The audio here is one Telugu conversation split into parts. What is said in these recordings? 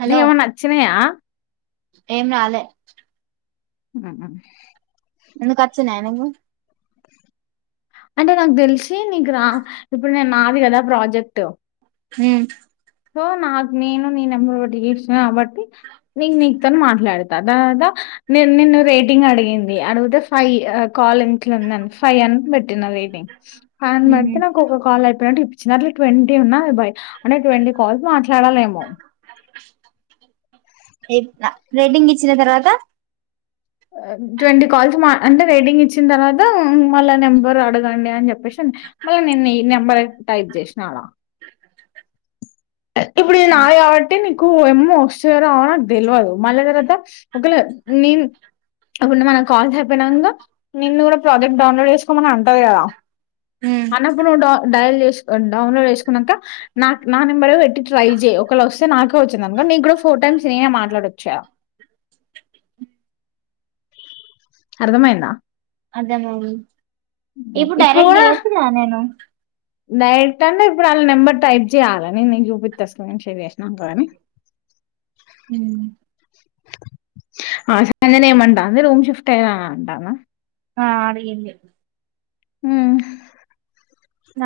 హలో నీకేమన్నా నచ్చినాయా? ఏం రాలే ఉ అందు కచ్చనయనంగ అంటే నాకు తెలిసి నీకు రా ఇప్పుడున నాది కదా ప్రాజెక్ట్ మ్ సో నాకు నేను నీ నెంబర్ ఒకటి ఇసా కాబట్టి, నేను నీకుతో మాట్లాడతా, తర్వాత నిన్ను రేటింగ్ అడిగింది అడిగితే ఫైవ్ ఇ కాల్ ఇంట్లో ఉందండి ఫైవ్ అన్న పెట్టిన రెటింగ్ ఫైవ్ అని పడితే నాకు ఒక కాల్ అయిపొ చిన్నార్లు ట్వంటీ ఉన్నా భై అనే ట్వంటీ కాల్స్ మాట్లాడాలేమో పిన రెటింగ్ ఇచ్చిన తర్వాత ట్వంటీ కాల్స్ మా అంటే రేటింగ్ ఇచ్చిన తర్వాత, మళ్ళా నెంబర్ అడగండి అని చెప్పేసి మళ్ళీ నేను ఈ నెంబర్ టైప్ చేసిన అలా ఇప్పుడు నాయవటే ని కు ఏమో వస్తరో రావో నాకు తెల్వదు, మళ్ళీ తర్వాత ఒకళ నే ఇప్పుడు మనకు కాల్స్ అయిపోయినంక, నిన్ను కూడా ప్రాజెక్ట్ డౌన్లోడ్ చేసుకోమని అంటంది కదా అన్నప్పుడు నువ్వు డ డయల్ చేస్ డౌన్లోడ్ చేసుకున్నాక నా నా నెంబర్ పెట్ ట్రై జెయ్ ఒకళ వొస్తే నాకే వచ్చింది అనుకో నీగ్గుడా ఫోర్ టైమ్స్ నేనే మాట్లాడొచ్చా అర్దమైందా అర్ధమవు ఇప్పుడు డైరెక్ట్ చేయచ్చు గా నేను డైరెక్ట్ అంటే ఇప్పుడు వాళ్ళ నెంబర్ టైప్ చేయాలని నేను నీకు చూపిత్తా స్క్రీన్ షేర్ చేసినంకా గానీ హ్మ్ ఆ సంజనే ఏమంటాంది రూమ్ షిఫ్ట్ అయిన అంటాన ఆ అడిగింది మ్మ్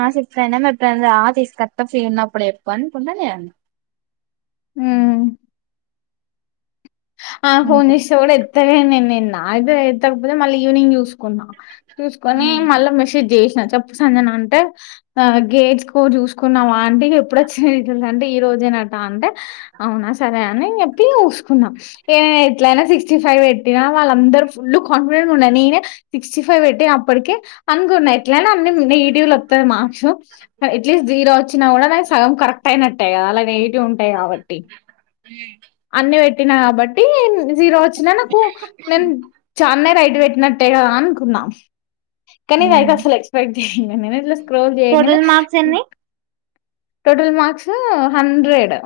ఆ షిఫ్ట్ అయిన ఎప్పుడైనా రా తీసుకస్తా ఫీ ఉన్నప్పుడు చెప్పు అనుకున్న నేన్ మ్మ్ ఆమె పోన్ అంతే చేష కూడా ఎత్తనేనెను నాయితే ఎకపోతే మళ్ళీ ఈవినింగ్ చూసుకున్నా చూసుకొని మళ్ళా మెసేజ్ చేసిన చెప్పు సంజన అంటే ఆ గేట్స్కో చూసుకున్నాం ఆంటికి ఎప్పుడుచ్చిన డీటెల్స్ అంటే ఈ రోజేనట అంటే అవునా సరే అని చెప్పి చూసుకున్నాం ఏ ఎట్లయినా సిక్స్టీ ఫైవ్ పెట్టినా వాళ్ళందరుూ ఫుల్ కాన్ఫిడెంట్స్ ఉన్న నేనే సిక్స్టీ ఫైవ్ పెట్టి అప్పటికే అనుకున్నా ఎట్లయినా అన్ని నెగిటివ్ లు వతుంది మార్క్స్ కానీ అట్లీస్ట్ జీరో వచ్చినా కూడా నాకు సగం కరెక్ట్ అయినట్టాయి కదా అలా నెగిటివ్ ఉంటాయి కాబట్టి మ్మ్ అన్ని పెట్టినా కాబట్టి జీరో వచ్చిన నాకు నేను చాన్నై రైట్ పెట్టి ఉన్నట్టే గద అనుకున్నా కాని ఇదయితే అసలు ఎక్స్పెక్ట్ చేయలే మేమే పిలుస్ ట్రోల్ చెయ్యంగానే టోటల్ మార్క్స్ ఎన్ని టోటల్ మార్క్స్ హండ్రెడ్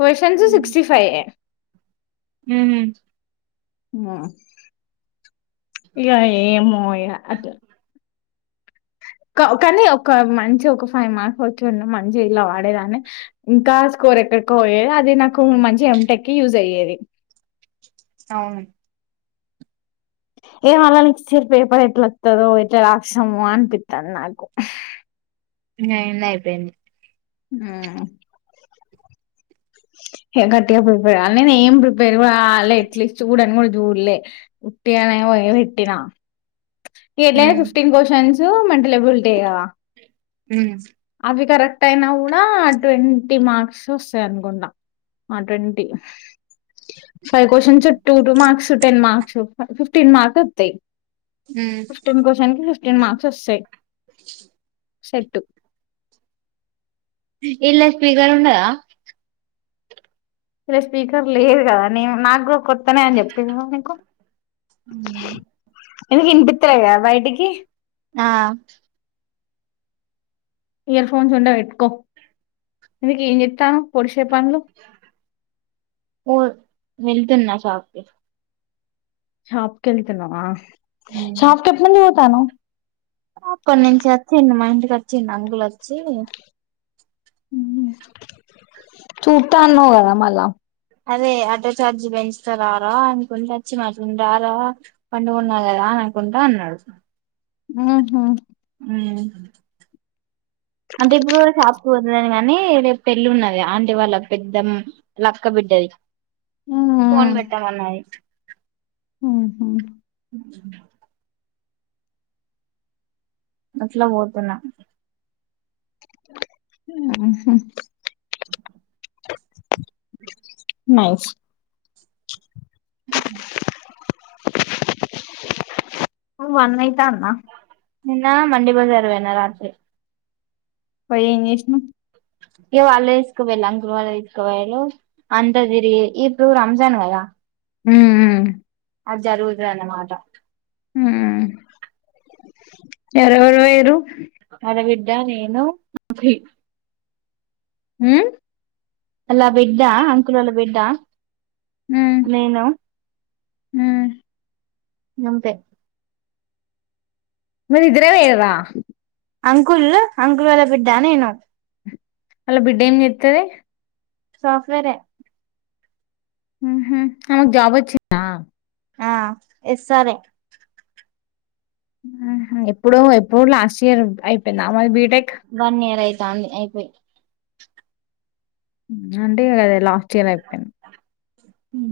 క్వశ్చన్స్ మ్మ్ సిక్స్టీ ఫైవ్ హ్మ్ ఆ ఇక ఏమో అయ అది క కానీ ఒక మంచి ఒక ఒక ఫై మార్స్ వచ్చిన మంచి ఇలా వాడేదాని ఇంకా స్కోర్ ఎక్కడికో పోయేది అది నాకు మంచి ఎమ్ టెక్ కి యూజ్ అయ్యేది అవును ఏం అళ నెక్స్ట్ పేపర్ ఎట్లా వత్తదో ఎట్లా రాస్తామో అనిపితాను నాకు నినీ అయిపోయింది మ్మ్ హే గట్ టిగా ప్రిపేర్యాలి నే ఏం ప్రిపేర్ కూడాాలి ఎట్లీస్ట్ చూడడి కూడా చూడ్లే ఉట్టిగానే పోయి పెట్ టినా ఎట్లైన ఫిఫ్టీన్ క్వశ్చన్స్ సు మంటిల బుల్టేగా మ్మ్ అవి కరెక్ట్ అయినా గూడా ఆ ట్వంటీ మార్క్స్ వస్తాయి అనుకుంటా ఆ twenty five questions to two marks ten marks fifteen mark వొత్తాయ్ ఫిఫ్టీన్ క్వశన్స్కి ఫిఫ్టీన్ మార్క్స్ వస్తాయ్ సెట్టు ఇల్లేస్ ఫ్రీగానే ఉన్నదా ఇలే స్పీకర్ లేదు గదా నేను నాగ్గూ కొ త్తనే అని చెప్తి కదా నీకు ఎందుకు ఇన్పిత్తలేగా బయటికి ఆ ఇయర్ఫోన్స్ ఉంటే పెట్కొ ఎందుకు ఏం జేత్తన్నావ్ పొ పో వె తన్నా షాపుకి షాప్ కి వెళ్తున్నావా షాఫ్ కట్ లో ను తను అక్కన్నుంచి వచ్చిండు మా ఇంటికి వచ్చిండు అంగులు వొచ్చి చూట్టా అన్న కద మళ అదే ఆటో చార్జి పెంచుతారా రా అనుకుంటా వచ్చి మాట్ండారా పండుగన్నా కదా అని అనుకుంటా అన్నాడు ఉ హు మ్ అంటే ఇప్పుడు కూడా షాప్ పోతుని కానీ, రేప్ పెళ్ళి ఉన్నది ఆంటే వాళ్ళ పెద్ద లక్కబిడ్డది కోన్ బెట్టామన్నాయి మ్ హు బస్లో పోతున్నా మ్ నైస్ వన్యిత అన్నా నిన్న మండి బజారు పోయినా రాత్రి పొయ్ ఎం చేసినవ్ ఇ వాళ్ళు తీసుకు పోయిల్లు అంకులు వాళ్ళ తీసుకోపోయిళ్ళు, అంతా తిరిగి, ఇప్పుడు రంజాన్ కదా మ్ మ్ అది జరుగుతదిఅనమాట మ్ ఎవరెవరు పోయిర్రు జ నేను శ్రీ హు ఆల బిడ్డా అంకులోల్ల బిడ్డా నేనా హుమ్ అంతే మరి ఇద్రే పోయినరా అంకుల్ అంకుల్ వలా అనకూడద నేను అలా బిడ్డ ఏం జెత్తది సోఫ్ట్వేర్ ఏ హు ఆమెకు జాబు వచ్చిందా ఆ ఎస్ ఆర్ ఎ హుహు ఎప్పుడు ఎప్పుడు లాస్ట్ ఇయర్ అయిపోయింది ఆమెది బీ వన్ ఇయర్ చా అయిపోయి అంతే కదా లాస్ట్ [unintelligible] హు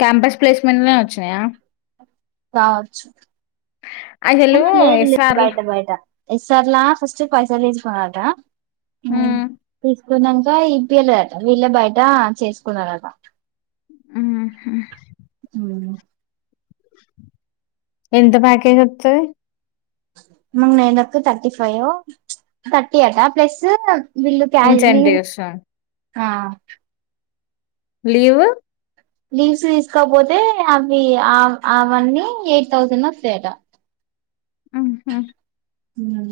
క్యాంపస్ ప్లేస్మెంట్ వచ్చినాయా కావచ్చు అసలు లేదు లేదు ఎస్ఆర్ బయట బయట ఎస్ఆర్లా ఫర్స్ట్ పైసా తీసుకున్నారట హు ఉమ్, అకున్నాక ఇప్పియాలేదుట వీళ్ళ బయట చేసుకున్నారురట ఉహు హు ఎంత ప్యాకేజ్ వత్తాది. [unintelligible] తర్టీ ఫైవ్ తర్టీ ఆటా ప్లస్ బిల్లు [unintelligible] ఇన్సెంటివ్స్ ఆ లీవు లీవ్స్ తీసుకోపోతే అవి అవన్నీ ఎయిట్ థౌసండ్ వస్తాయట ఆహా హు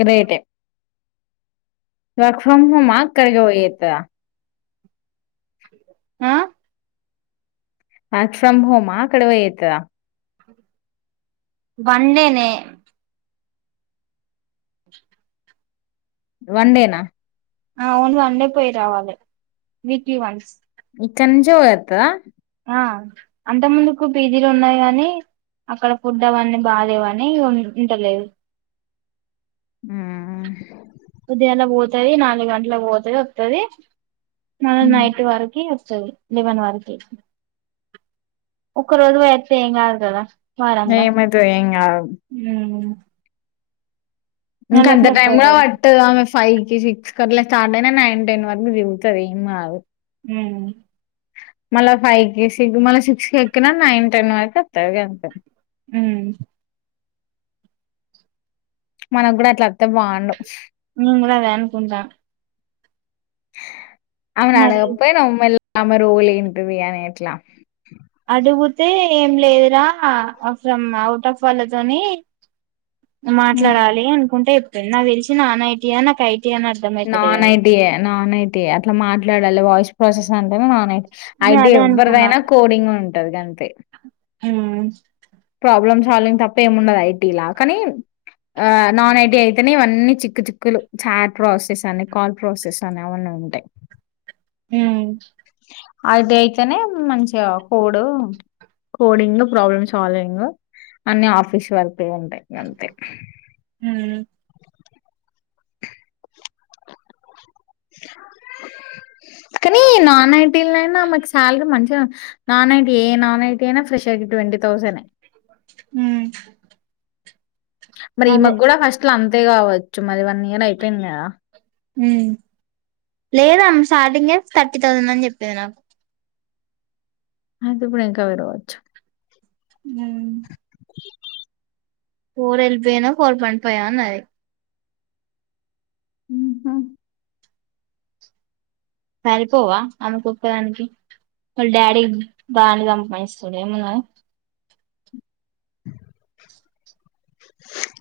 గ్రేటె వర్క్ ఫ్రమ్ హోం అక్క ఇగ పోయత్తద ఆ ఆ వర్క్ ఫ్రమ్ హోమ్ ఆక్కడ పోయి అతుదా వన్డే నే వన్ డే నా ఆ ఓన్లీ వన్డే పోయి రావాలి వీక్లీ వన్స్ ఇక్కడ నుంచే పోయత్తద హా అంత ముందుకు బిజిలు ఉన్నాయి కానీ అక్కడ ఫుడ్ అవన్నీ బాలేేవని ఉంటలేదు ఆ ఊమ్ ఉదయంల పోతుది నాలుగు గంటల పోతుది వత్తది మల్లా ఉమ్. నైట్ వరకి లేవన్ వరకి ఒక్క రోజు పోయి వత్తే ఎంగాదు గదా ఏం అయితది ఏం గాదు మ్మ్ నెలకు కంత టైమ్ ముప్పై కూడా వేలు వాట ఆమె ఫైవ్ క సిక్స్ ట్లా స్టార్ట్ అయినా నైన్ టెన్ వరకు దిగుతాది ఏం కాదు హుమ్ మ ఫైవ్కి సిక్ మల్ల సిక్స్ ఎక్కిన నైన్ టెన్ వరక్ అత్తది గంతె హుమ్ మనకు కూడా అట్లా అత్తే బాగుండొచ్చు [inaudible] అనుకుంటా అవునా మరి నువ్ పోయినావ్ మల్ ఆమె రోల్ ఏంటిది అని అట్లా అడుగుతే ఏం లేదురా ఫ్రమ్ అవుట్ ఆఫ్ వాళ్ళతోని హ్మ్. మాట్లాడాలి అనుకుంటే నాక్ తెలిసినా నానయిటియా నాక్ నాన్ ఐటియే నాన్ ఐటియే అట్ల మాట్లాడాలి వాయిస్ ప్రోసెస్ అంటేనే నాన్ ఐటి నేను ఐటి అదే అనుకున్నా ఎవ్వరిదైనా కోడింగ్ ఉన్ ఉంటది గంతే హుమ్ ప్రాబ్లమ్ సాల్వింగ్ తప్ప ఏముండదు ఐటీలా కానీ ఆ నాన్ ఐటీ అయితేనే ఇవన్నీ చిక్కు చిక్కు చాట్ ప్రాసెస్ అని కాల్ ప్రాసెస్ అని అవన్నీ ఉంటాయి మ్ అది అయితేనే మంచిగా కోడు, కోడింగ్ ప్రాబ్లమ్ సాల్వింగ్ అన్ని ఆఫీస్ వర్క్ టే ఉంటా అంతె ఉమ్ కానీ నాన్ ఐటీల అయినా మాకి శాలరీ మంచిగా, నాన్ ఐటీ ఏ నాన్ ఐటీ అయినా ఫ్రెష్ ట్వంటీ థౌసేన్ హె మ్ మరి ఈ మగ్ కూడా ఫస్ట్లు అం అంతే కావచ్చు మరి వన్ ఇయర్ అయిపోయింది కదా మ్ లేదామ్ స్టార్టింగే థర్టీ థౌసండ్ అని చెప్పింది నాకు అయితే ఇప్పుడు ఎంకా వేరువచ్చు ఉ పో రెల్వేనా కాల్ పంపోయా నాయి మ్ హు సారిపోవా అమెకు ఒక్కధాని కి వల్లా డాడీ బానే సంపాదిస్తాడు ఎం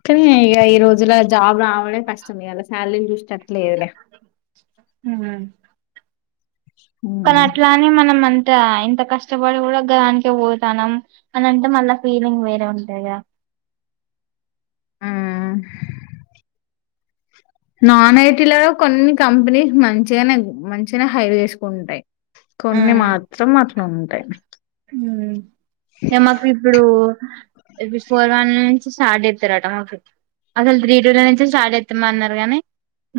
కానీ ఇ ఈ రోజులా జా రావడమే కష్టమే గా సాలరి [unintelligible] లేవులే మ్ హు కాన అట్లానే మనం అం ఇ ఇంత కష్టపడి కూడా దానికే పోతానం, అని అంటే మళ్ళా ఫీలింగ్ వేరే ఉంటాయి కద మ్ నాన్ ఐటీలలో కొన్ని కంపెనీ మంచిగానే మ చిన హై వేసుకుంటాయి కొన్ని మాత్రం అట అంతే ఉ మాకు ఇప్పుడుి ఫోర్ వన్ నుంచి స్టార్ట్ చేస్తారట మాకు అసలు త్రీ టూల నుంచి స్టార్ట్ చేస్తామ అన్నారు గానీ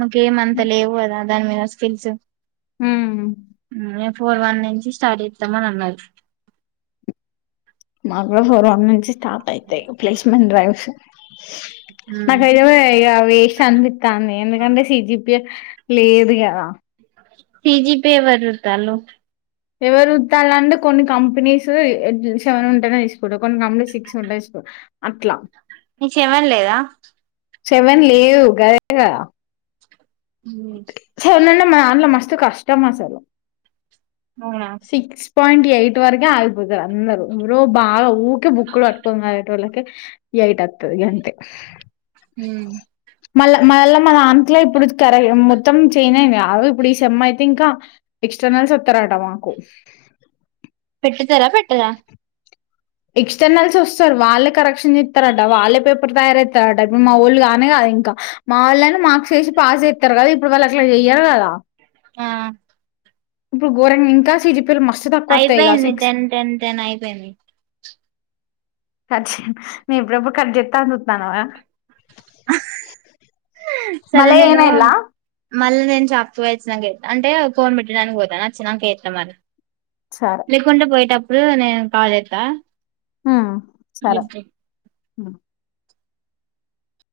మాకు ఏమంత లేవు కదా దాని మీద స్కిల్స్. ఉమ్. ఎ ప్ ఫోర్ వన్ నుంచి స్టార్ట్ చేస్తామని అన్నారు. మల ఫోర్ వన్ నుంచి స్టార్ట్ అయితే ప్లేస్మెం ్రైవ్ నాకైతే ఇగ అవి వేస్ట్ అనిపితంది ఎందుకంటే సిజిపి. లేదుగాదా C G P A better తల్లో ఎవరైతాలాంట్టే కొన్ని కంపెనీసు సెవెన్ ఉంటది కొన్ని కొన్ని కంపెనీస్ సెక్స్ ఉండాయి స్కోర్ అట్లా నీ సెవెన్ లేదా సవన్ లేవు గదే కదా ఉ [unintelligible] మ అన్లో మస్తు కష్టమా అసలు అవునా సిక్స్ పాయింట్ ఎయిట్ వరగ ఆగీపోతుారు అందరు ఎవరో బాగా ఊ కే బుక్లు పట్టుకొని చదివేటోళ్ళకే ఎయిట్ అతది అంత హ మళ్ల మ దాంట్లో ఇప్పుడు కర మొత్తం చేంజ్ అయిందిగా అవు ఇప్పుడు ఈ సేమ్ అయితే ఇంకా ఎక్స్టర్నల్ వాత్తరా అటమాకు పెట్టుతరా పెట్టరా ఎక్స్టర్నల్స్ వస్తారు వాళ్ళే కరెక్షన్ చేస్తారట వాళ్ళే పేపర్ తయారుస్తారట ఇప్పుడు మా ఊళ్ళు గానే కాదు ఇంకా మా వాళ్ళనా మార్క్స్ చేసి పాస్ చేస్తారు గద ఈ పూడు వాలు అట్లా చెయ్యారూ కదా ఆ ఇప్పుడు గోరామ్ ఇంకా సిజీ అయిపోయింది టెన్ టెన్ టెన్ అయిపోయింది కర్చ నేను ఎప్పుడు ఎప్పుడు కట్ చెత్త అ చతుానవ. మళ సరే నేను ఏనైలా మళ్ళీ నేను చాపో వచ్చినాక అంటే ఫోన్ పెట్టడానికి పోతాను నచ్చినాక ఏతుా మరి సరే లేకుంట పోయట ఉ నేను కాల్ చేస్తా మ్ సరె లిఫ్ట్ ఉ